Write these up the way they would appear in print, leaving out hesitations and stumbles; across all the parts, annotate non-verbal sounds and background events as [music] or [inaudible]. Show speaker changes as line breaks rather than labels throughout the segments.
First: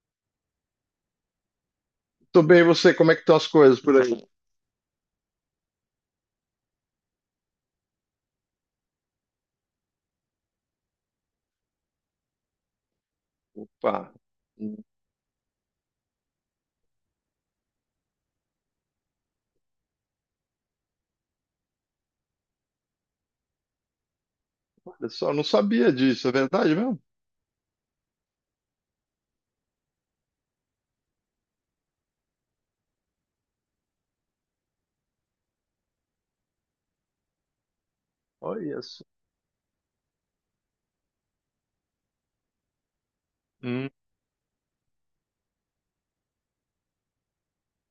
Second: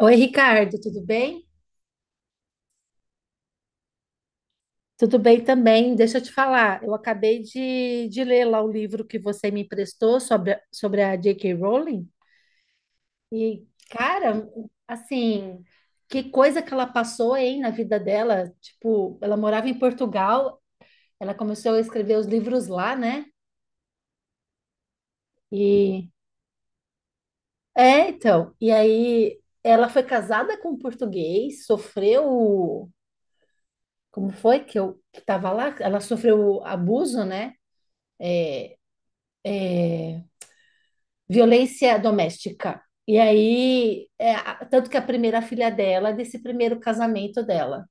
Oi, Ricardo, tudo bem?
Tô bem, e você? Como é que estão as coisas por aí?
Tudo bem também. Deixa eu te falar, eu acabei de ler lá o livro que você me emprestou sobre a J.K. Rowling. E,
Pá,
cara, assim, que coisa que ela passou, hein, na vida dela. Tipo, ela morava em Portugal, ela começou a escrever os livros lá, né?
olha só, não sabia
E.
disso, é verdade mesmo?
É, então. E aí, ela foi casada com um português, sofreu. Como foi que eu que estava lá? Ela sofreu abuso, né?
Olha só.
É, violência doméstica. E
Hum,
aí, é, tanto que a primeira filha dela é desse primeiro casamento dela.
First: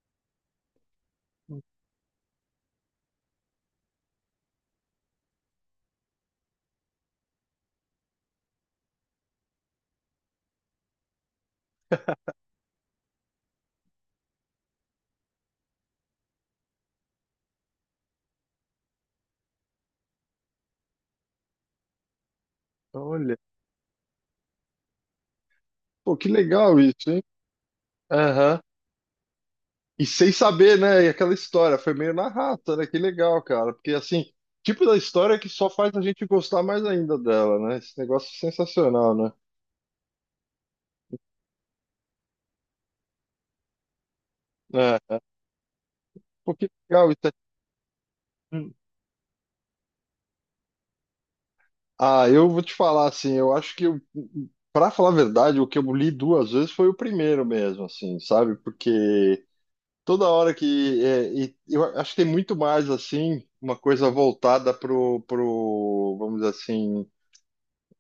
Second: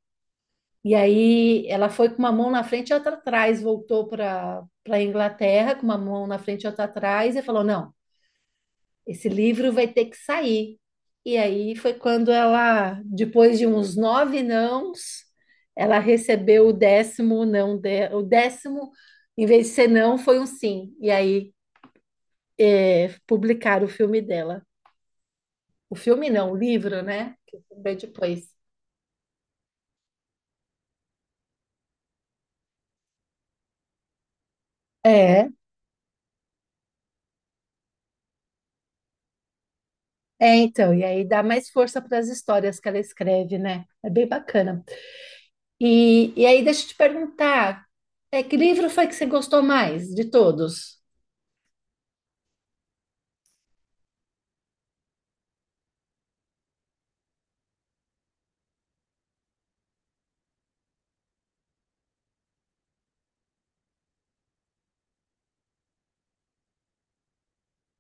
E aí, ela foi com uma mão na frente e outra atrás, voltou para a Inglaterra com uma mão na frente e outra atrás e falou: Não, esse livro vai ter que sair. E aí foi quando ela, depois de uns nove nãos, ela recebeu o décimo não, em vez de ser não, foi um sim. E aí, é,
Olha.
publicaram o filme dela. O
Pô, que
filme não, o
legal
livro,
isso, hein?
né? Que eu depois.
Aham. E sem saber, né? E aquela história, foi meio na rata, né? Que legal, cara. Porque, assim, tipo da história que
É,
só faz a gente gostar mais ainda dela, né? Esse negócio é sensacional, né?
é, então, e aí dá mais força para as histórias que ela escreve, né? É bem bacana.
É.
E,
Pô,
aí,
que
deixa eu te
legal isso.
perguntar, que
Hum.
livro foi que você gostou mais de todos?
Ah, eu vou te falar, assim, eu acho que, eu, pra falar a verdade, o que eu li duas vezes foi o primeiro mesmo, assim, sabe? Porque. Toda hora que é, e eu acho que tem muito mais assim uma coisa voltada pro vamos dizer assim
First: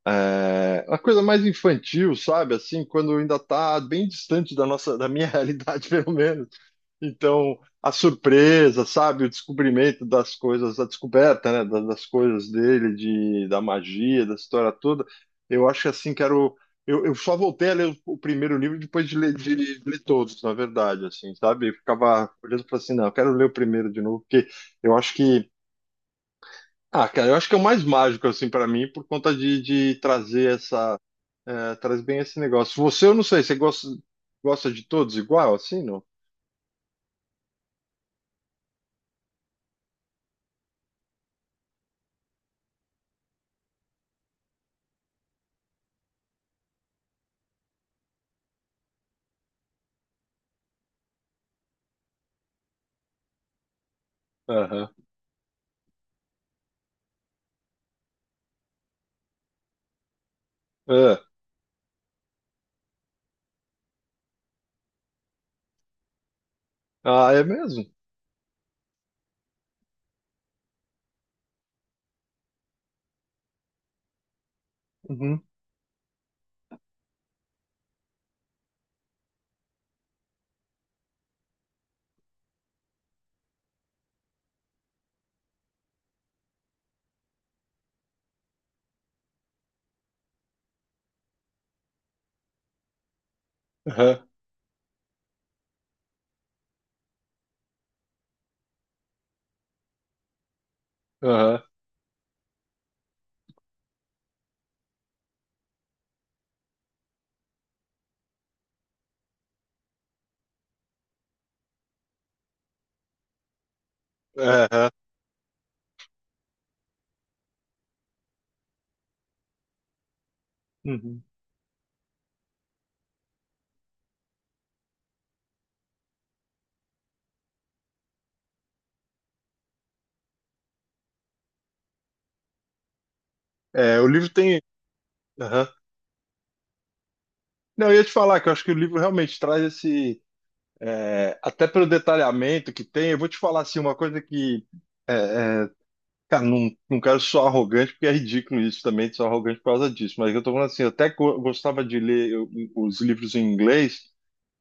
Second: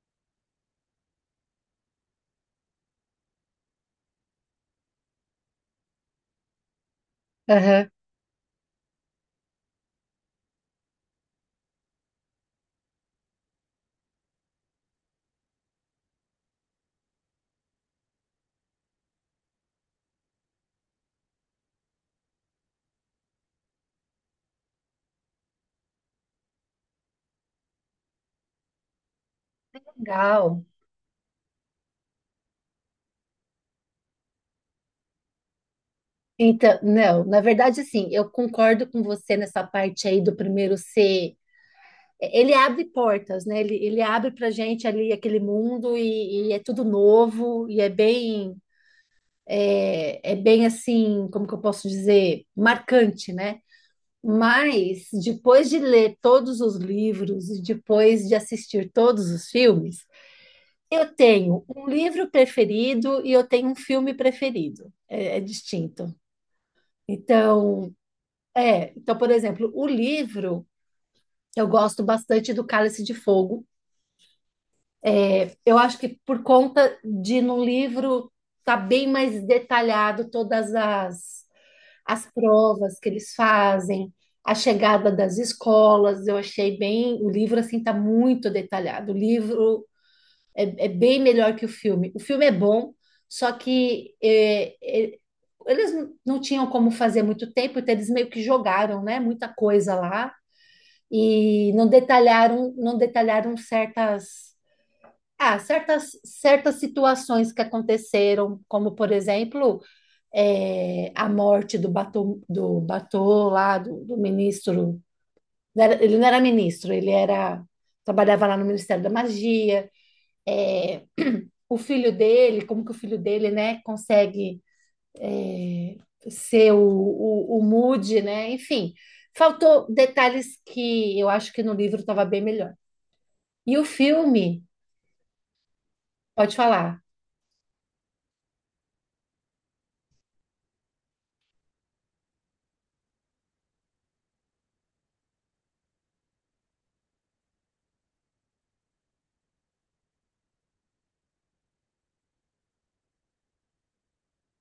é, uma coisa mais infantil sabe assim quando ainda tá bem distante da nossa da minha [laughs] realidade pelo menos então,
Aham.
a surpresa, sabe, o descobrimento das coisas, a descoberta, né, das coisas dele, da magia, da história toda, eu acho que assim, quero. Eu só voltei a ler o primeiro livro depois de ler todos, na verdade, assim, sabe? Eu ficava olhando para assim, não, eu quero ler o primeiro de novo, porque eu acho que. Ah, cara, eu acho que é o mais mágico, assim, para mim, por conta de trazer
Legal.
essa. Traz bem esse negócio. Você, eu não sei, você gosta de todos igual, assim, não?
Então, não, na verdade, assim, eu concordo com você nessa parte aí do primeiro ser. Ele abre portas, né? Ele abre pra gente ali aquele mundo e é tudo novo e é bem assim, como que eu posso dizer, marcante, né?
Aham.
Mas depois de ler todos os livros e depois de assistir todos os filmes, eu
É.
tenho um livro preferido e eu tenho um filme preferido. É distinto.
Ah, é mesmo?
Então, então, por exemplo, o livro eu gosto bastante do Cálice de Fogo.
Uhum.
Eu acho que por conta de no livro tá bem mais detalhado todas as provas que eles fazem, a chegada das escolas, eu achei bem, o livro assim tá muito detalhado. O livro é bem melhor que o filme. O filme é bom, só que
Aham,
é, eles não tinham como fazer muito tempo, então eles meio que jogaram, né, muita coisa lá
aham,
e não detalharam, não detalharam certas situações que aconteceram, como por exemplo, a morte do Batô lá, do
aham,
ministro. Ele não era ministro, ele era trabalhava lá no Ministério da Magia. É,
uhum.
o filho dele, como que o filho dele, né, consegue é, ser o Moody, né? Enfim, faltou detalhes que eu acho que no livro estava bem melhor. E o
É, o livro tem.
filme,
Aham.
pode falar.
Não, eu ia te falar que eu acho que o livro realmente traz esse. É, até pelo detalhamento que tem, eu vou te falar assim, uma coisa que. é, é, Cara, não quero ser arrogante, porque é ridículo isso também, de ser arrogante por causa disso, mas eu tô falando assim, eu até gostava de ler os livros em inglês.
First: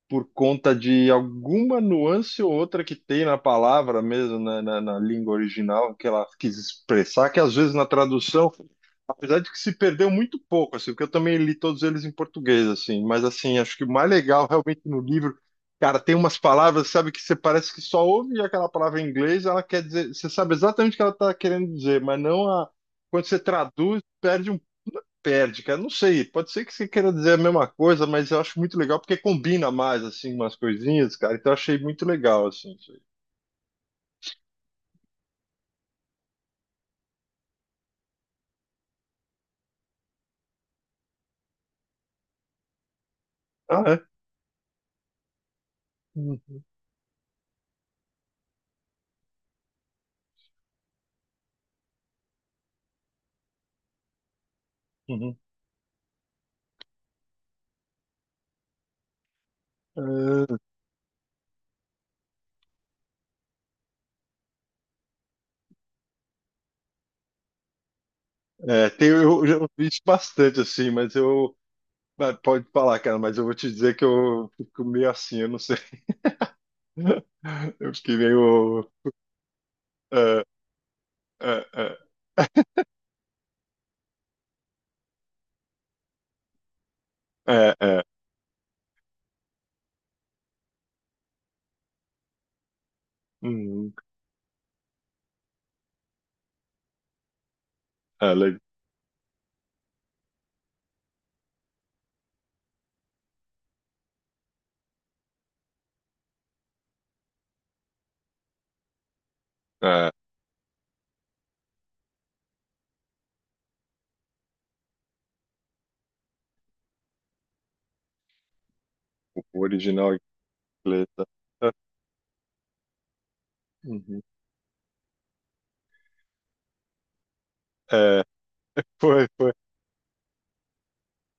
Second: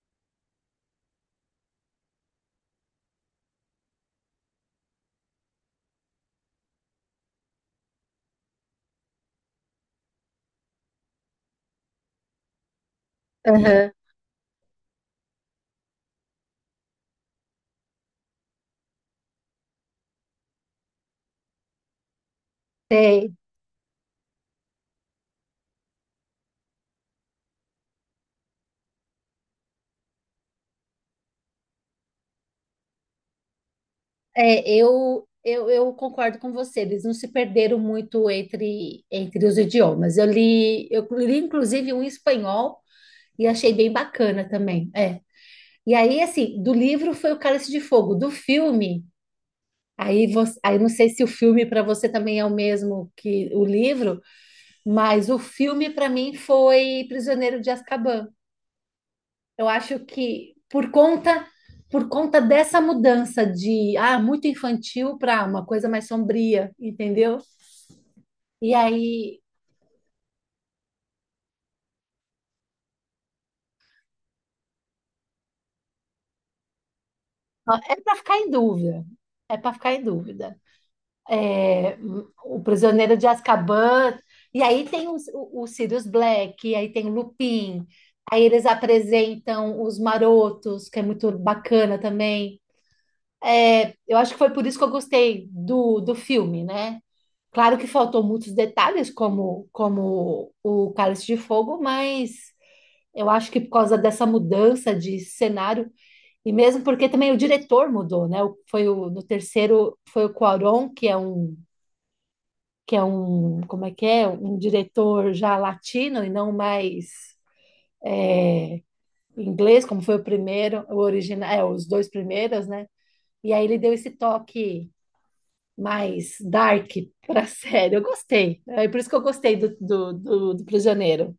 Por conta de alguma nuance ou outra que tem na palavra mesmo, né, na língua original, que ela quis expressar, que às vezes na tradução, apesar de que se perdeu muito pouco, assim, porque eu também li todos eles em português, assim, mas assim, acho que o
Aham.
mais legal realmente no livro, cara, tem umas palavras, sabe, que você parece que só ouve aquela palavra em inglês, ela quer dizer, você sabe exatamente o que ela está querendo dizer, mas não a. Quando você traduz, perde perde, cara. Não sei, pode ser que você queira dizer a mesma coisa, mas eu acho muito legal porque combina mais, assim, umas coisinhas, cara. Então eu achei muito legal, assim. Isso aí.
É, eu concordo com você, eles não se perderam muito entre, entre os idiomas. Eu li, inclusive, um em espanhol e achei
Ah,
bem
é?
bacana também. É. E aí,
Uhum,
assim, do livro foi o Cálice de Fogo, do filme. Aí, você, aí não sei se o filme para você também é o mesmo que o livro, mas
uhum.
o filme para mim foi Prisioneiro de Azkaban. Eu acho que por conta dessa mudança de muito infantil para uma coisa mais sombria, entendeu? E
É, é, tem,
aí
eu já ouvi isso bastante, assim, mas eu. Mas pode falar, cara, mas eu vou te dizer que eu fico meio assim, eu não sei.
ó,
[laughs] Eu
é para
fiquei
ficar em
meio.
dúvida. É para ficar em
É,
dúvida. É,
é,
o Prisioneiro de Azkaban, e aí tem o Sirius Black, e aí tem o
é, é,
Lupin.
é.
Aí eles apresentam os Marotos, que é muito bacana também. É,
Uhum.
eu acho que foi por isso que eu gostei do filme, né? Claro que faltou
É,
muitos detalhes, como, como o Cálice de Fogo, mas eu acho que por causa dessa mudança de cenário, e mesmo porque também o diretor mudou, né? No terceiro,
é,
foi o Cuarón, que é um, como é que é? Um diretor já latino e não mais
o
inglês, como
original
foi
em
o primeiro, o
inglês. Tá?
original, é, os dois primeiros, né? E aí ele deu esse
Uhum.
toque mais dark para a [laughs] série. Eu
É,
gostei. É por isso que eu
foi, foi.
gostei do Prisioneiro.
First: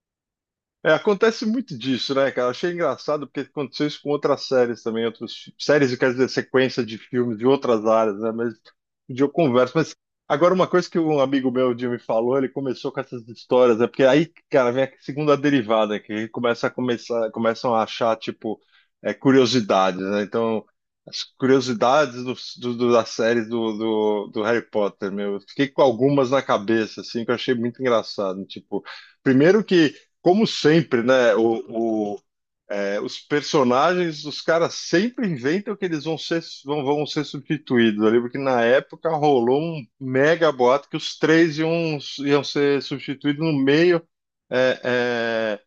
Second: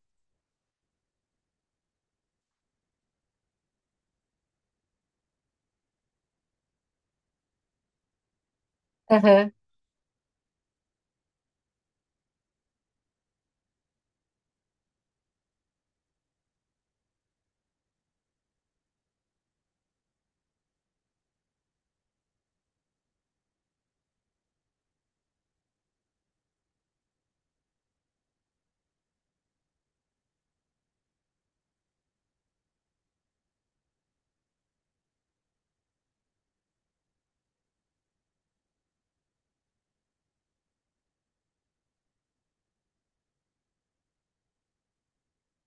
É, acontece muito disso, né, cara? Achei engraçado porque aconteceu isso com outras séries também, outras séries, eu quero dizer, sequência de filmes de outras áreas, né? Mas de dia eu
Aham,
converso. Mas agora, uma coisa que um amigo meu, o Jimmy, falou, ele começou com essas histórias, né? Porque aí, cara, vem a segunda derivada, né? Que começa a começar, começam a achar, tipo, é, curiosidades, né? Então, as curiosidades das séries do Harry Potter, meu. Eu fiquei com algumas na cabeça, assim, que eu achei muito engraçado. Tipo, primeiro que. Como sempre, né? Os personagens, os caras sempre inventam que eles vão ser, vão, vão ser substituídos ali, porque na época rolou um mega boato que os três iam ser substituídos no meio é, é,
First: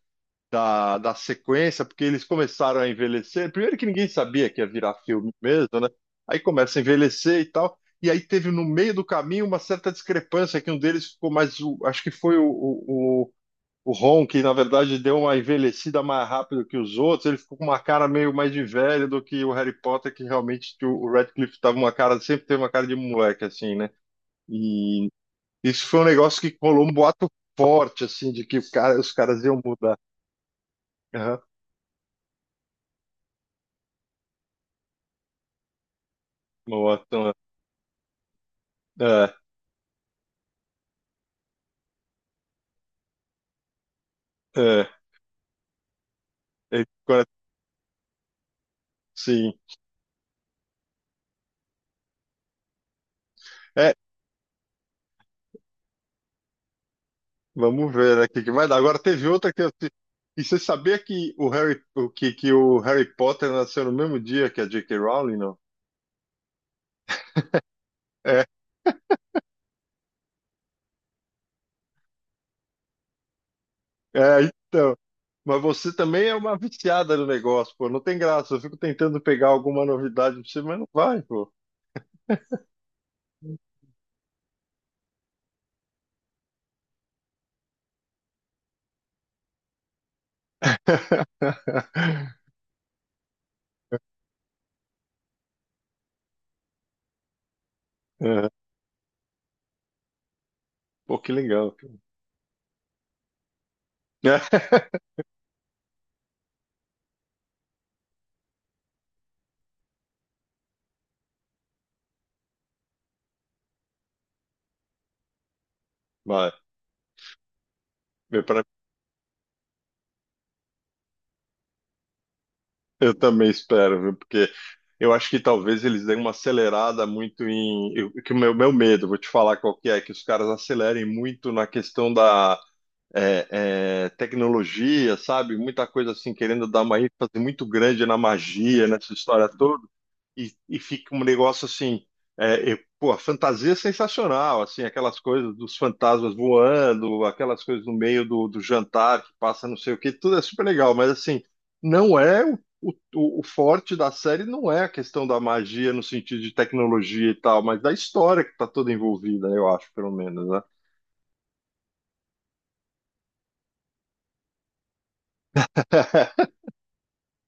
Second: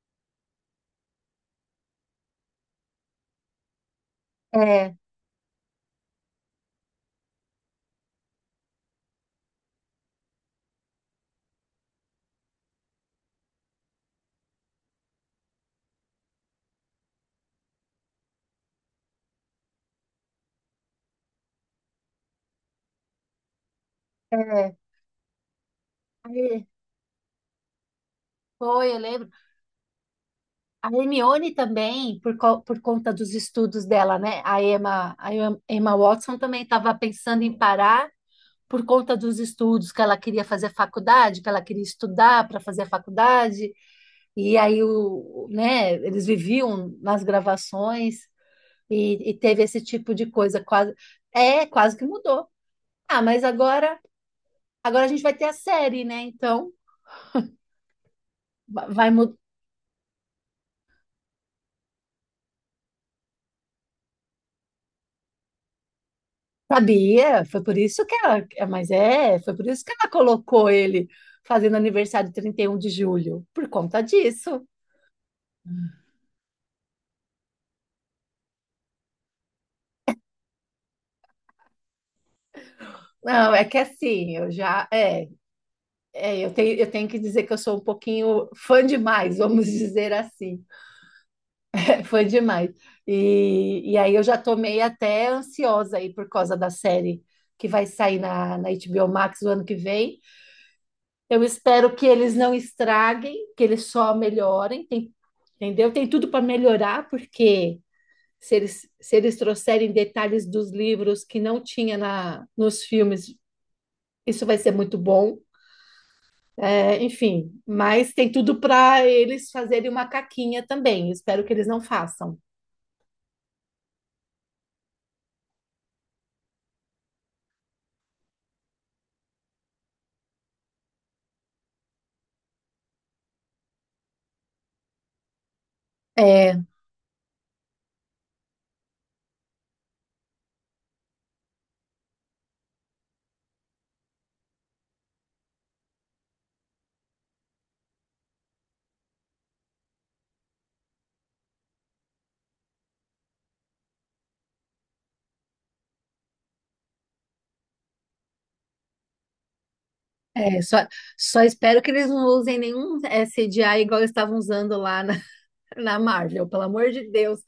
da sequência, porque eles começaram a envelhecer. Primeiro que ninguém sabia que ia
É,
virar filme mesmo, né? Aí começa a envelhecer e tal. E aí teve no meio do caminho uma certa discrepância que um deles ficou mais, acho que foi o- o Ron, que na verdade deu uma envelhecida mais rápido que os outros, ele ficou com uma cara meio mais de velho do que o Harry Potter, que realmente que o Radcliffe tava uma cara, sempre teve uma cara de moleque, assim, né?
é.
E isso foi um negócio que
Aí,
rolou um boato forte, assim, de que o
foi, eu
cara, os
lembro.
caras iam mudar.
A
Aham,
Hermione também, por conta dos estudos dela, né? A Emma Watson também
um
estava
boato então,
pensando em parar por conta
é,
dos estudos, que ela queria fazer faculdade, que ela queria estudar para fazer a faculdade. E aí,
é,
né, eles
é,
viviam nas
agora,
gravações e
sim.
teve esse tipo de coisa. Quase que mudou. Ah, mas
É,
agora a gente vai ter a série, né? Então,
vamos ver, né, o que que vai dar.
va-
Agora
vai,
teve
mu-
outra que eu. E você sabia que o Harry, o que, que o Harry Potter nasceu no mesmo dia que a J.K. Rowling, não?
Sabia,
É.
foi por isso que ela colocou ele fazendo aniversário 31 de julho, por conta
É,
disso.
então. Mas você também é uma viciada no negócio, pô. Não tem graça. Eu fico tentando pegar alguma novidade pra você, mas não vai, pô.
Não, é que assim, eu já, eu tenho que dizer que eu sou um pouquinho fã demais, vamos dizer assim, [laughs] fã demais. E, aí eu já tô meio até ansiosa aí por causa da série que vai sair
É.
na HBO Max o ano que vem.
Pô, que
Eu
legal, cara.
espero que eles não estraguem, que eles só melhorem,
[laughs]
entendeu? Tem tudo para melhorar, porque se eles trouxerem detalhes dos livros que não tinha na, nos filmes, isso vai ser muito bom.
Vai.
É, enfim, mas tem
Eu,
tudo
pra-
para eles fazerem uma caquinha também. Espero que eles não façam.
eu também espero, viu? Porque eu acho que talvez eles deem uma acelerada muito em. Que o meu medo, vou te falar qual que é, que os caras acelerem muito na questão da tecnologia, sabe? Muita coisa assim,
É,
querendo dar uma ênfase muito grande na magia, nessa história toda. E fica um negócio assim, pô, a fantasia é sensacional, assim, aquelas coisas dos fantasmas voando, aquelas coisas no meio do jantar que passa não sei o que, tudo é super legal, mas assim, não é o forte da série não é a questão da magia no sentido de tecnologia e tal, mas da história que está toda envolvida, eu acho, pelo menos,
é,
né?
só, só espero que eles não usem nenhum CGI igual eles estavam usando lá na Marvel,
[laughs]
pelo amor de Deus,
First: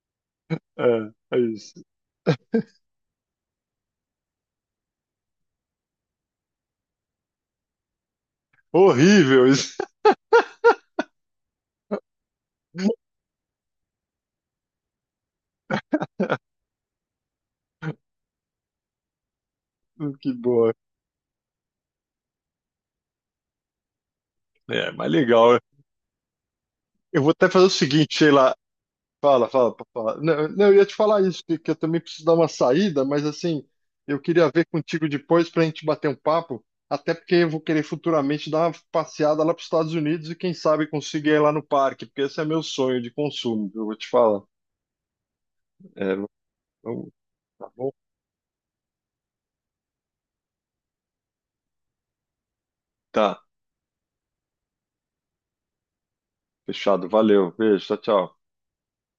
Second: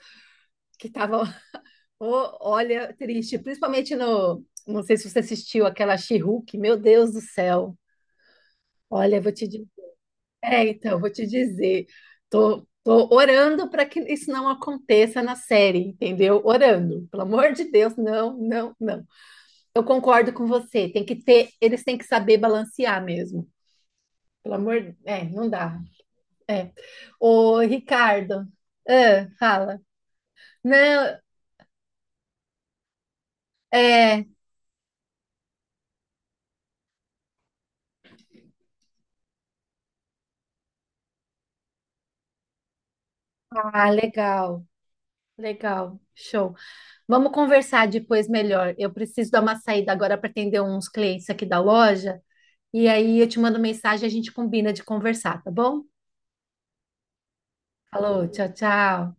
que
É,
tava
é isso.
Ô, olha, triste, principalmente no. Não sei se você assistiu aquela She-Hulk, meu Deus do céu. Olha, eu vou te
Horrível
dizer.
isso.
É, então, vou te dizer. Tô
[laughs]
orando para que isso não aconteça na série, entendeu? Orando. Pelo amor de Deus, não, não, não. Eu
Que
concordo com
boa.
você. Tem que ter, eles têm que saber balancear mesmo. Pelo
É,
amor,
mas
não
legal.
dá. É.
Eu vou até
Ô,
fazer o seguinte, sei
Ricardo,
lá. Fala, fala,
fala.
fala. Não, eu ia te
Não,
falar isso, que eu também preciso dar uma saída, mas assim, eu
é,
queria ver contigo depois para a gente bater um papo, até porque eu vou querer futuramente dar uma passeada lá para os Estados Unidos e quem sabe conseguir ir lá no parque, porque esse é meu sonho de consumo, eu vou te falar.
legal, legal,
É,
show.
vamos-
Vamos
tá
conversar
bom?
depois melhor. Eu preciso dar uma saída agora para atender uns clientes aqui da loja. E aí eu te
Tá,
mando mensagem e a gente combina de conversar, tá bom?
fechado, valeu, beijo, tchau,
Falou,
tchau.
tchau, tchau.